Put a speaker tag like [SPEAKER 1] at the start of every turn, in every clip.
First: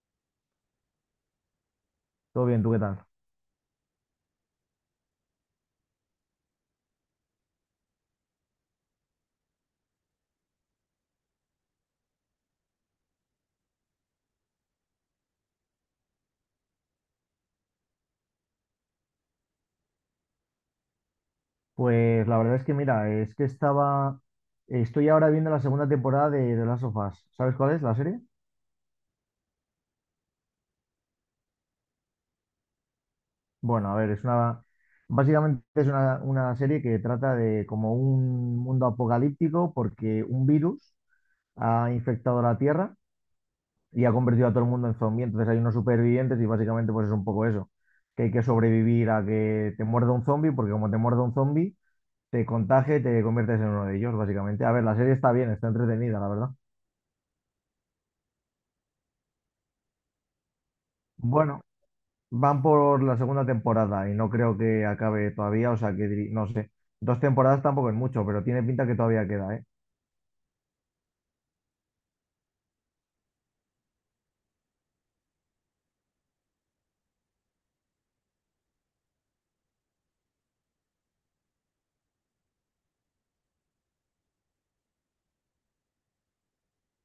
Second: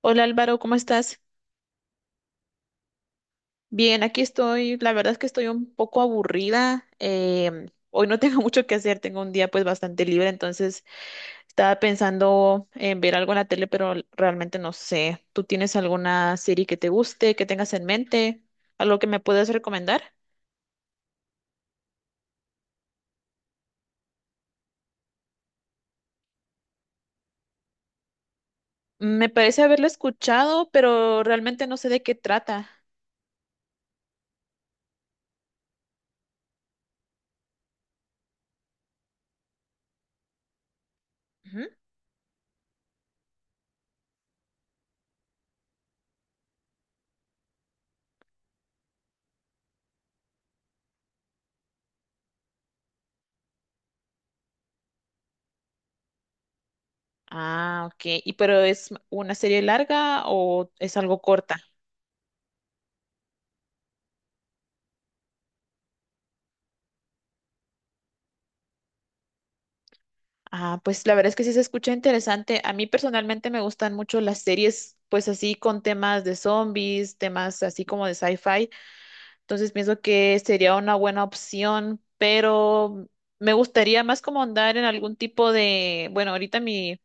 [SPEAKER 1] Hola Álvaro, ¿cómo estás?
[SPEAKER 2] Todo bien, ¿tú qué tal?
[SPEAKER 1] Bien, aquí estoy. La verdad es que estoy un poco aburrida. Hoy no tengo mucho que hacer, tengo un día, pues bastante libre. Entonces estaba pensando en ver algo en la tele, pero realmente no sé. ¿Tú tienes alguna serie que te guste, que tengas en mente, algo que me puedas recomendar?
[SPEAKER 2] Pues la verdad es que mira, estoy ahora viendo la segunda temporada de The Last of Us. ¿Sabes cuál es la serie?
[SPEAKER 1] Me parece haberla escuchado, pero realmente no sé de qué trata.
[SPEAKER 2] Bueno, a ver, básicamente es una serie que trata de como un mundo apocalíptico porque un virus
[SPEAKER 1] Ujú.
[SPEAKER 2] ha infectado la Tierra y ha convertido a todo el mundo en zombie. Entonces hay unos supervivientes y básicamente pues es un poco eso, que hay que sobrevivir a que te muerda un zombie porque como te muerda un zombie, te contagia y te conviertes en uno de ellos, básicamente. A ver, la serie está bien, está entretenida, la verdad.
[SPEAKER 1] Ah, ok. ¿Y pero es una serie larga o es algo corta?
[SPEAKER 2] Bueno, van por la segunda temporada y no creo que acabe todavía, o sea que no sé. Dos temporadas tampoco es mucho, pero tiene pinta que todavía queda, ¿eh?
[SPEAKER 1] Ah, pues la verdad es que sí se escucha interesante. A mí personalmente me gustan mucho las series, pues así con temas de zombies, temas así como de sci-fi. Entonces pienso que sería una buena opción, pero me gustaría más como andar en algún tipo de, bueno, ahorita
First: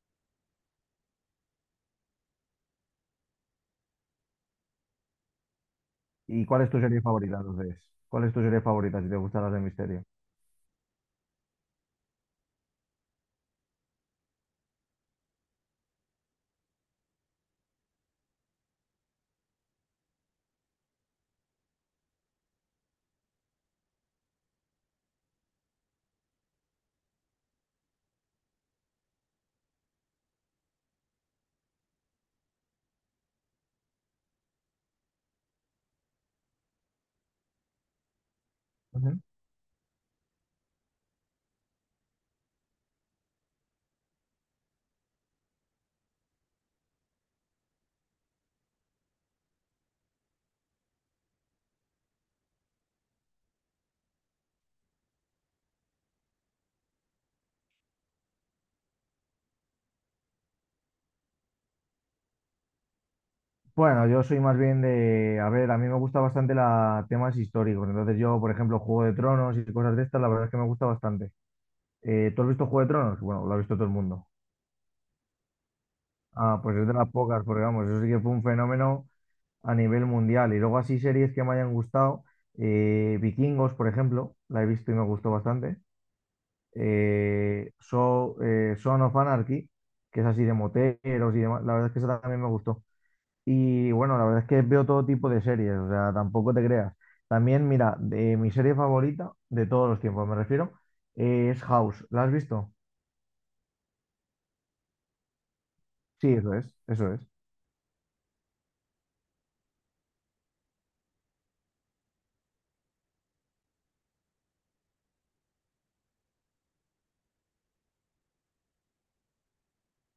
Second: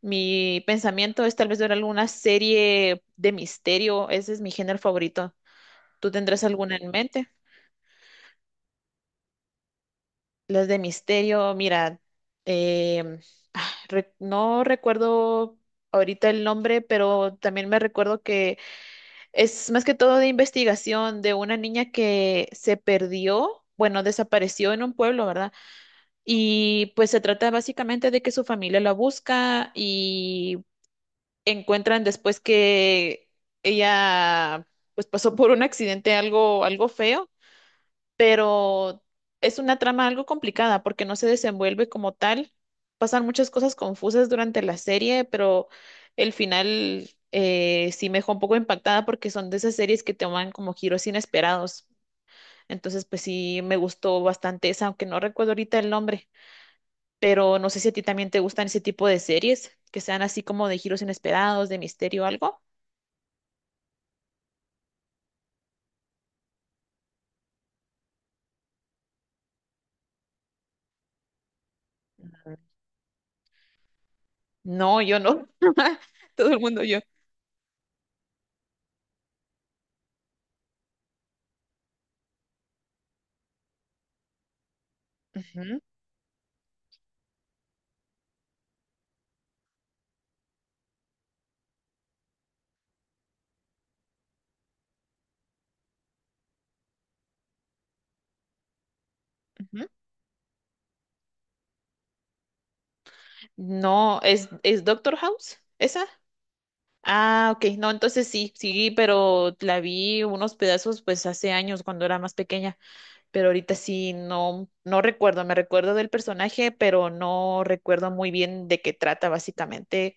[SPEAKER 1] mi pensamiento es tal vez ver alguna serie de misterio. Ese es mi género favorito. ¿Tú tendrás
[SPEAKER 2] ¿Y cuál es
[SPEAKER 1] alguna
[SPEAKER 2] tu
[SPEAKER 1] en
[SPEAKER 2] serie
[SPEAKER 1] mente?
[SPEAKER 2] favorita entonces? ¿Cuál es tu serie favorita si te gustan las de misterio?
[SPEAKER 1] Las de misterio, mira, em, no recuerdo ahorita el nombre, pero también me recuerdo que es más que todo de investigación de una niña que se perdió, bueno, desapareció en un pueblo, ¿verdad? Y pues se trata básicamente de que su familia la busca y encuentran después que ella pues pasó por un accidente, algo, algo feo, pero
[SPEAKER 2] Ujú.
[SPEAKER 1] es una trama algo complicada porque no se desenvuelve como tal. Pasan muchas cosas confusas durante la serie, pero el final sí me dejó un poco impactada porque son de esas series que toman como giros inesperados. Entonces, pues sí, me gustó bastante esa, aunque no recuerdo ahorita el nombre, pero no sé si a ti también te gustan ese tipo de series, que sean así como de giros inesperados, de misterio o algo.
[SPEAKER 2] Bueno, yo soy más bien de, a ver, a mí me gusta bastante la, temas históricos, entonces yo, por ejemplo, Juego de Tronos y cosas de estas, la verdad es que me gusta bastante. ¿Tú has
[SPEAKER 1] Ujú.
[SPEAKER 2] visto Juego de Tronos? Bueno, lo ha visto todo el mundo.
[SPEAKER 1] No, yo no, todo el
[SPEAKER 2] Ah, pues
[SPEAKER 1] mundo
[SPEAKER 2] es de
[SPEAKER 1] yo.
[SPEAKER 2] las pocas, porque vamos, eso sí que fue un fenómeno a nivel mundial. Y luego así series que me hayan gustado, Vikingos, por ejemplo, la he visto y me gustó bastante.
[SPEAKER 1] Ujú,
[SPEAKER 2] So, Son of Anarchy, que es así de moteros y demás, la verdad es que esa también me gustó. Y bueno, la verdad es que veo todo tipo de series, o sea, tampoco te creas. También, mira, de mi serie favorita de
[SPEAKER 1] ujú.
[SPEAKER 2] todos los tiempos, me refiero, es House. ¿La has visto?
[SPEAKER 1] No, es Doctor House, esa.
[SPEAKER 2] Sí, eso es, eso es.
[SPEAKER 1] Ah, ok. No, entonces sí, sí, pero la vi unos pedazos pues hace años cuando era más pequeña, pero ahorita sí no, no recuerdo, me recuerdo del personaje, pero no recuerdo muy bien de qué trata básicamente,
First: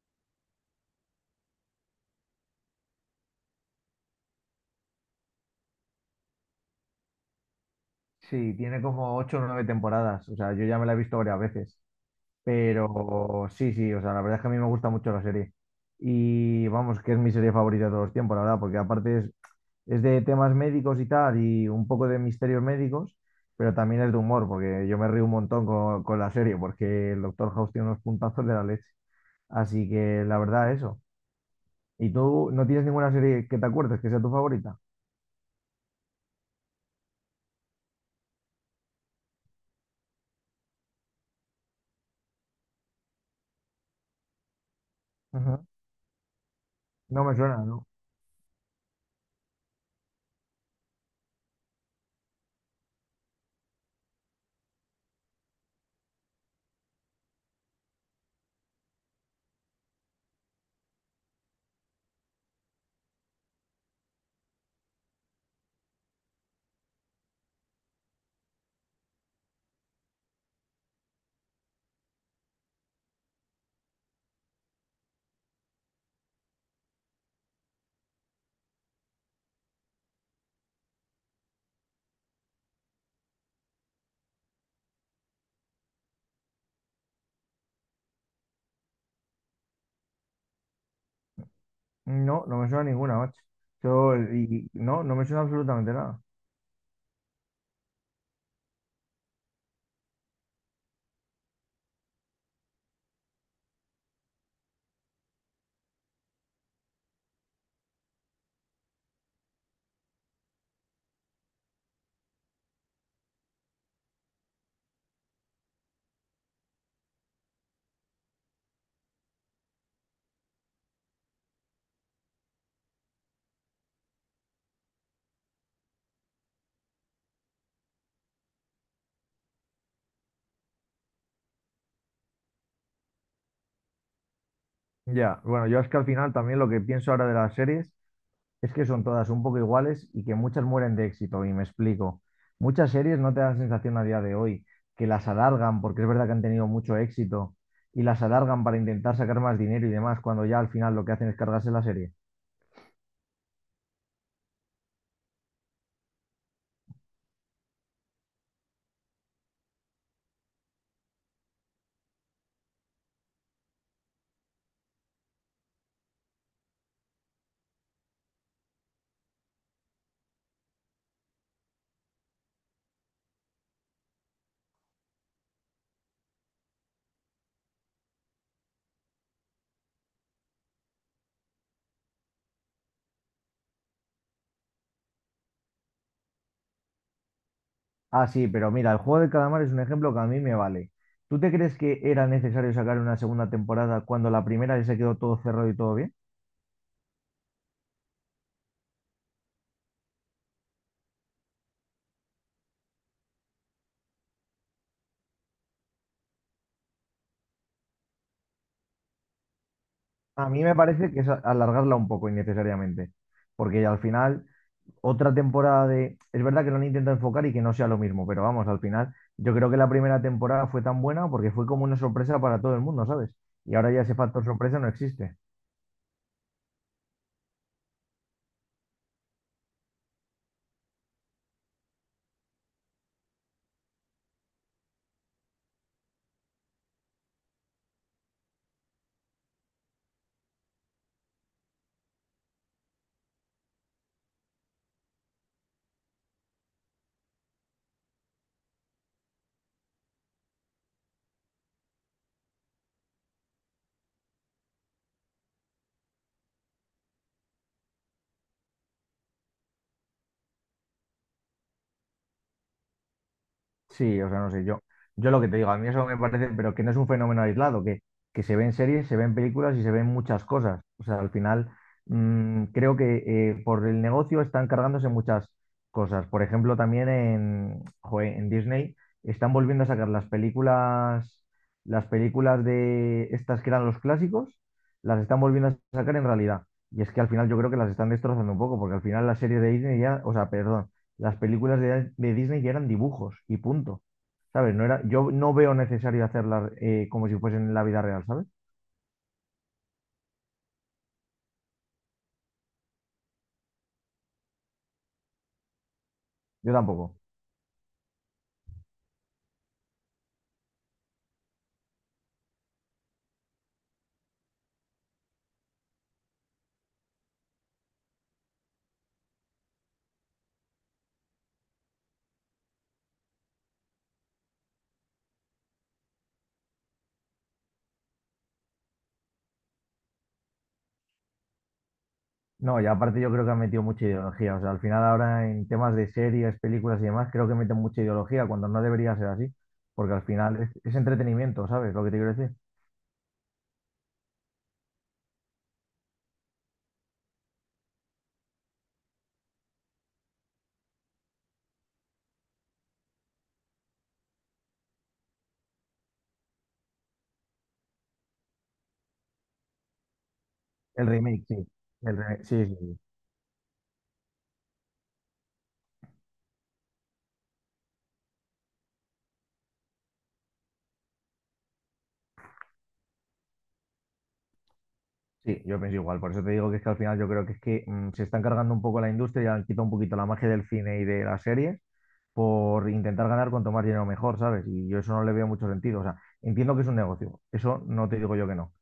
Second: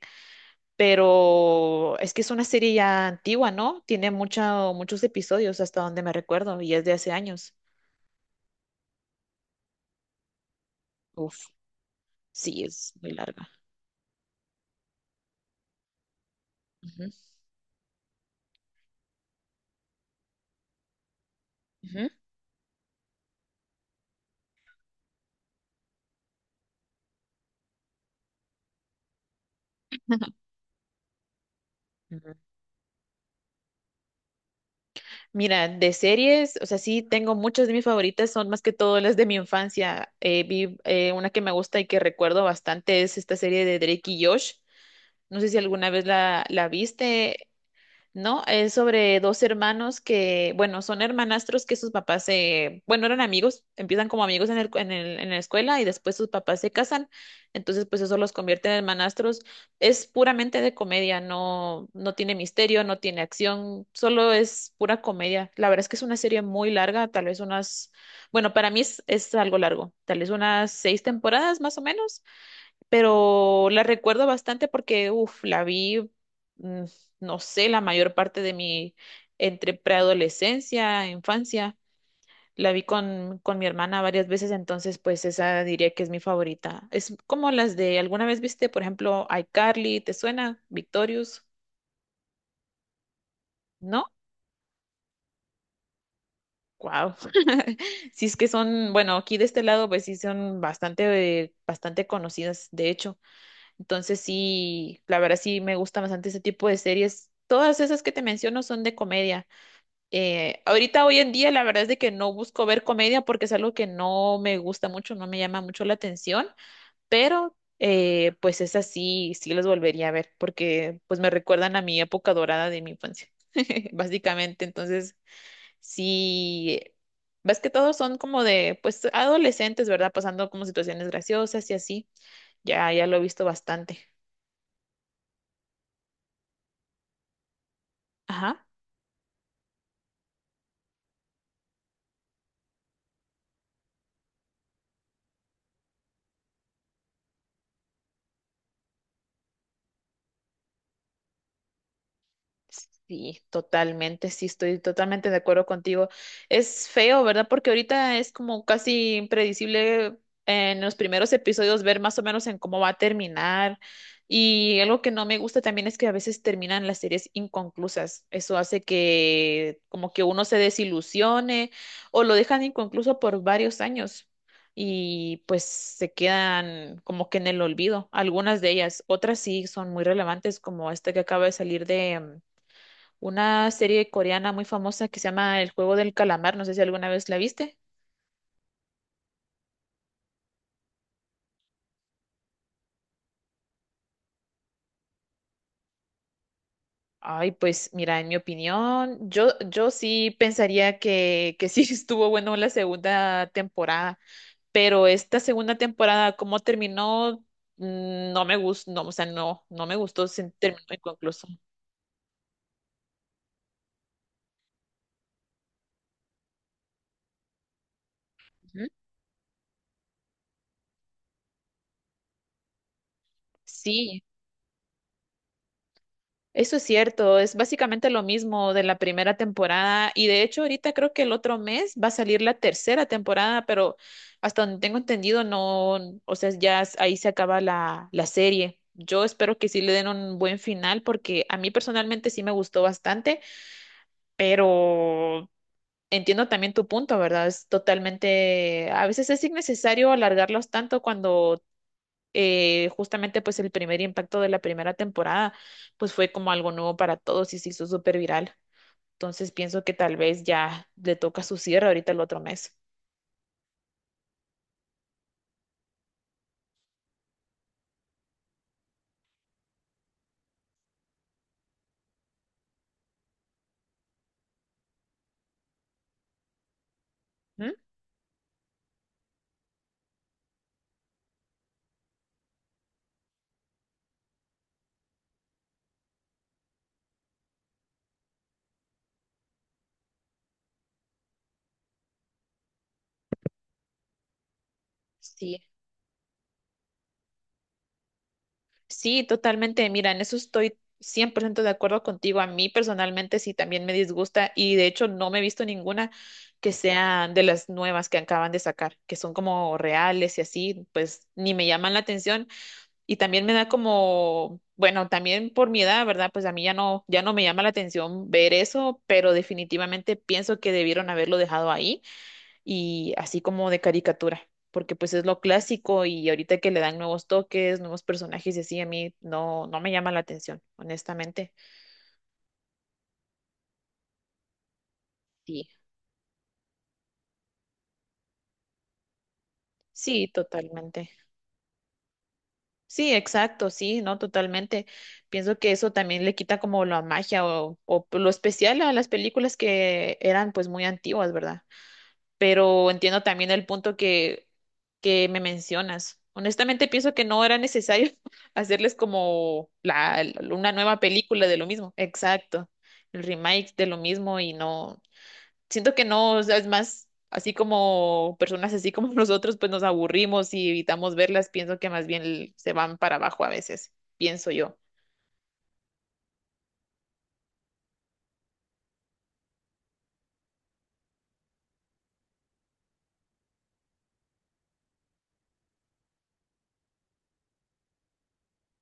[SPEAKER 1] pero es que es una serie ya antigua, ¿no? Tiene mucha, muchos episodios hasta donde me recuerdo, y es de hace años.
[SPEAKER 2] Sí, tiene como ocho o nueve temporadas, o sea, yo ya me la he visto varias
[SPEAKER 1] Uf,
[SPEAKER 2] veces.
[SPEAKER 1] sí, es muy
[SPEAKER 2] Pero
[SPEAKER 1] larga.
[SPEAKER 2] sí, sí, o sea, la verdad es que a mí me gusta mucho la serie. Y vamos,
[SPEAKER 1] Ujú,
[SPEAKER 2] que es mi serie favorita de todos los tiempos, la verdad, porque aparte es de temas médicos y tal, y un poco de misterios médicos, pero también es de humor, porque yo me río un montón con, la serie, porque el Doctor House tiene unos puntazos de la leche. Así que la verdad, eso. ¿Y
[SPEAKER 1] ujú.
[SPEAKER 2] tú no tienes ninguna serie que te acuerdes que sea tu favorita?
[SPEAKER 1] Mira, de series, o sea, sí tengo muchas de mis favoritas, son más que todo las de mi infancia. Vi una que me gusta y que recuerdo bastante, es esta serie de Drake y Josh. No sé si
[SPEAKER 2] Ujú.
[SPEAKER 1] alguna vez la
[SPEAKER 2] No me
[SPEAKER 1] viste,
[SPEAKER 2] suena, ¿no?
[SPEAKER 1] ¿no? Es sobre dos hermanos que, bueno, son hermanastros, que sus papás se, bueno, eran amigos, empiezan como amigos en en la escuela y después sus papás se casan, entonces pues eso los convierte en hermanastros. Es puramente de comedia, no, no tiene misterio, no tiene acción, solo es pura comedia. La verdad es que es una serie muy larga, tal vez unas, bueno, para mí es algo largo, tal vez unas seis temporadas más o menos, pero la recuerdo bastante porque, uff, la vi, mm, no sé, la mayor parte de mi, entre preadolescencia, infancia, la vi con mi hermana varias veces, entonces pues esa diría que es mi favorita. Es como las de, ¿alguna vez viste, por ejemplo, iCarly? ¿Te suena? Victorious,
[SPEAKER 2] No, no me suena ninguna, macho.
[SPEAKER 1] ¿no?
[SPEAKER 2] No, no me suena absolutamente nada.
[SPEAKER 1] Wow. Sí, es que son, bueno, aquí de este lado pues sí son bastante, bastante conocidas, de hecho. Entonces sí, la verdad sí me gusta bastante ese tipo de series. Todas esas que te menciono son de comedia. Ahorita hoy en día la verdad es de que no busco ver comedia porque es algo que no me gusta mucho, no me llama mucho la atención, pero pues esas sí, sí las volvería a ver porque pues me recuerdan a mi época dorada de mi infancia, básicamente. Entonces sí, ves que todos son como de pues adolescentes, ¿verdad? Pasando como situaciones graciosas y así. Ya, ya lo he visto bastante.
[SPEAKER 2] Ya, bueno, yo es que al final también lo que pienso ahora de las series
[SPEAKER 1] Ajá.
[SPEAKER 2] es que son todas un poco iguales y que muchas mueren de éxito, y me explico. Muchas series no te dan sensación a día de hoy que las alargan, porque es verdad que han tenido mucho éxito, y las alargan para intentar sacar más dinero y demás, cuando ya al final lo que hacen es cargarse la serie.
[SPEAKER 1] Sí, totalmente, sí, estoy totalmente de acuerdo contigo. Es feo, ¿verdad? Porque ahorita es como casi impredecible en los primeros episodios ver más o menos en cómo va a terminar. Y algo que no me gusta también es que a veces terminan las series inconclusas. Eso hace que como que uno se desilusione o lo dejan inconcluso por varios años y pues se quedan como que en el olvido. Algunas de ellas, otras sí son muy relevantes, como esta que acaba de salir, de una serie coreana muy famosa que se llama El juego del calamar, no sé si alguna vez la viste.
[SPEAKER 2] Ah, sí, pero mira, el juego del calamar es un ejemplo que a mí me vale. ¿Tú te crees que era necesario sacar una segunda temporada cuando la primera ya se quedó todo cerrado y todo bien?
[SPEAKER 1] Ay, pues mira, en mi opinión, yo sí pensaría que sí estuvo bueno la segunda temporada, pero esta segunda temporada, ¿cómo terminó? Mm, no me gustó, no, o sea, no, no me gustó,
[SPEAKER 2] A
[SPEAKER 1] se
[SPEAKER 2] mí me
[SPEAKER 1] terminó
[SPEAKER 2] parece que es
[SPEAKER 1] inconcluso.
[SPEAKER 2] alargarla un poco innecesariamente, porque al final otra temporada de... Es verdad que lo han intentado enfocar y que no sea lo mismo, pero vamos, al
[SPEAKER 1] Ujú.
[SPEAKER 2] final yo creo que la primera temporada fue tan buena porque fue como una sorpresa para todo el mundo, ¿sabes? Y ahora ya ese
[SPEAKER 1] Sí.
[SPEAKER 2] factor sorpresa no existe.
[SPEAKER 1] Eso es cierto, es básicamente lo mismo de la primera temporada, y de hecho ahorita creo que el otro mes va a salir la tercera temporada, pero hasta donde tengo entendido no, o sea, ya ahí se acaba la serie. Yo espero que sí le den un buen final porque a mí personalmente sí me gustó bastante, pero entiendo también tu punto, ¿verdad? Es totalmente, a veces es innecesario alargarlos tanto cuando justamente pues el primer impacto de la primera temporada pues fue como algo nuevo para todos y se hizo súper viral. Entonces pienso que tal vez ya le toca su cierre ahorita el otro mes.
[SPEAKER 2] Sí, o sea, no sé, yo lo que te digo, a mí eso me parece, pero que no es un fenómeno aislado, que se ven series, se ven películas y se ven muchas cosas. O sea, al final creo que por el negocio están cargándose muchas cosas. Por ejemplo, también
[SPEAKER 1] ¿Mm?
[SPEAKER 2] joe, en Disney están volviendo a sacar las películas de estas que eran los clásicos, las están volviendo a sacar en realidad. Y es que al final yo creo que las están destrozando un poco, porque al final las series de Disney ya, o sea, perdón, las películas de, Disney ya eran dibujos y punto. ¿Sabes? No era, yo no
[SPEAKER 1] Sí.
[SPEAKER 2] veo necesario hacerlas como si fuesen en la vida real, ¿sabes?
[SPEAKER 1] Sí, totalmente. Mira, en eso estoy 100% de acuerdo contigo. A mí personalmente sí también me disgusta y de hecho no me he visto ninguna que
[SPEAKER 2] Yo tampoco.
[SPEAKER 1] sea de las nuevas que acaban de sacar, que son como reales y así, pues ni me llaman la atención. Y también me da como, bueno, también por mi edad, ¿verdad? Pues a mí ya no, ya no me llama la atención ver eso, pero definitivamente pienso que debieron haberlo dejado ahí y así como de caricatura, porque pues es lo clásico y ahorita que le dan nuevos toques, nuevos personajes y así, a mí no, no me llama la atención, honestamente.
[SPEAKER 2] No, y aparte yo creo que han metido mucha ideología. O sea, al final ahora
[SPEAKER 1] Sí.
[SPEAKER 2] en temas de series, películas y demás, creo que meten mucha ideología cuando no debería ser así. Porque al
[SPEAKER 1] Sí,
[SPEAKER 2] final es
[SPEAKER 1] totalmente.
[SPEAKER 2] entretenimiento, ¿sabes? Lo que te quiero decir.
[SPEAKER 1] Sí, exacto, sí, no, totalmente. Pienso que eso también le quita como la magia o lo especial a las películas que eran pues muy antiguas, ¿verdad? Pero entiendo también el punto que me mencionas. Honestamente, pienso que no era necesario hacerles como la, una nueva
[SPEAKER 2] El remake,
[SPEAKER 1] película
[SPEAKER 2] sí.
[SPEAKER 1] de lo mismo.
[SPEAKER 2] El remake, sí,
[SPEAKER 1] Exacto.
[SPEAKER 2] sí, sí.
[SPEAKER 1] El remake de lo mismo y no. Siento que no, o sea, es más, así como personas así como nosotros, pues nos aburrimos y evitamos verlas. Pienso que más bien se van para abajo a veces, pienso yo.
[SPEAKER 2] Sí, yo pienso igual. Por eso te digo que es que al final yo creo que es que se están cargando un poco la industria y han quitado un poquito la magia del cine y de la serie por intentar ganar cuanto más dinero mejor, ¿sabes? Y yo eso no le veo mucho sentido. O sea, entiendo que es un negocio, eso no te digo yo que no.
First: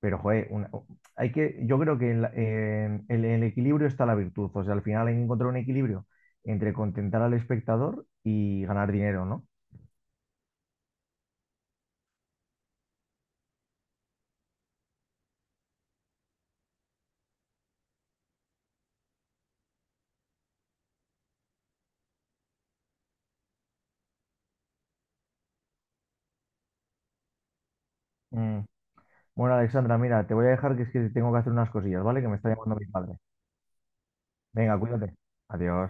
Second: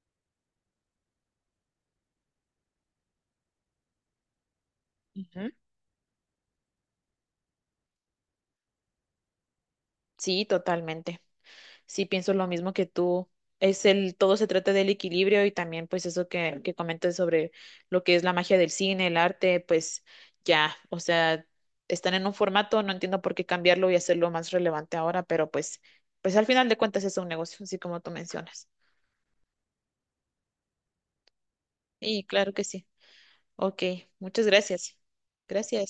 [SPEAKER 2] Pero, joder, yo creo que en el equilibrio está la virtud. O sea, al final hay que
[SPEAKER 1] Ujú.
[SPEAKER 2] encontrar un equilibrio entre contentar al espectador y ganar dinero, ¿no?
[SPEAKER 1] Sí, totalmente. Sí, pienso lo mismo que tú. Es el, todo se trata del equilibrio y también pues eso que comentas sobre lo que es la magia del cine, el arte, pues ya, o sea, están en un formato, no entiendo por qué cambiarlo y hacerlo más relevante ahora, pero pues, pues al final de cuentas es un negocio, así como tú
[SPEAKER 2] Mm.
[SPEAKER 1] mencionas.
[SPEAKER 2] Bueno, Alexandra, mira, te voy a dejar que es que tengo que hacer unas cosillas, ¿vale?
[SPEAKER 1] Y
[SPEAKER 2] Que me está
[SPEAKER 1] claro que
[SPEAKER 2] llamando mi
[SPEAKER 1] sí.
[SPEAKER 2] padre.
[SPEAKER 1] Ok, muchas
[SPEAKER 2] Venga,
[SPEAKER 1] gracias.
[SPEAKER 2] cuídate.
[SPEAKER 1] Gracias.
[SPEAKER 2] Adiós.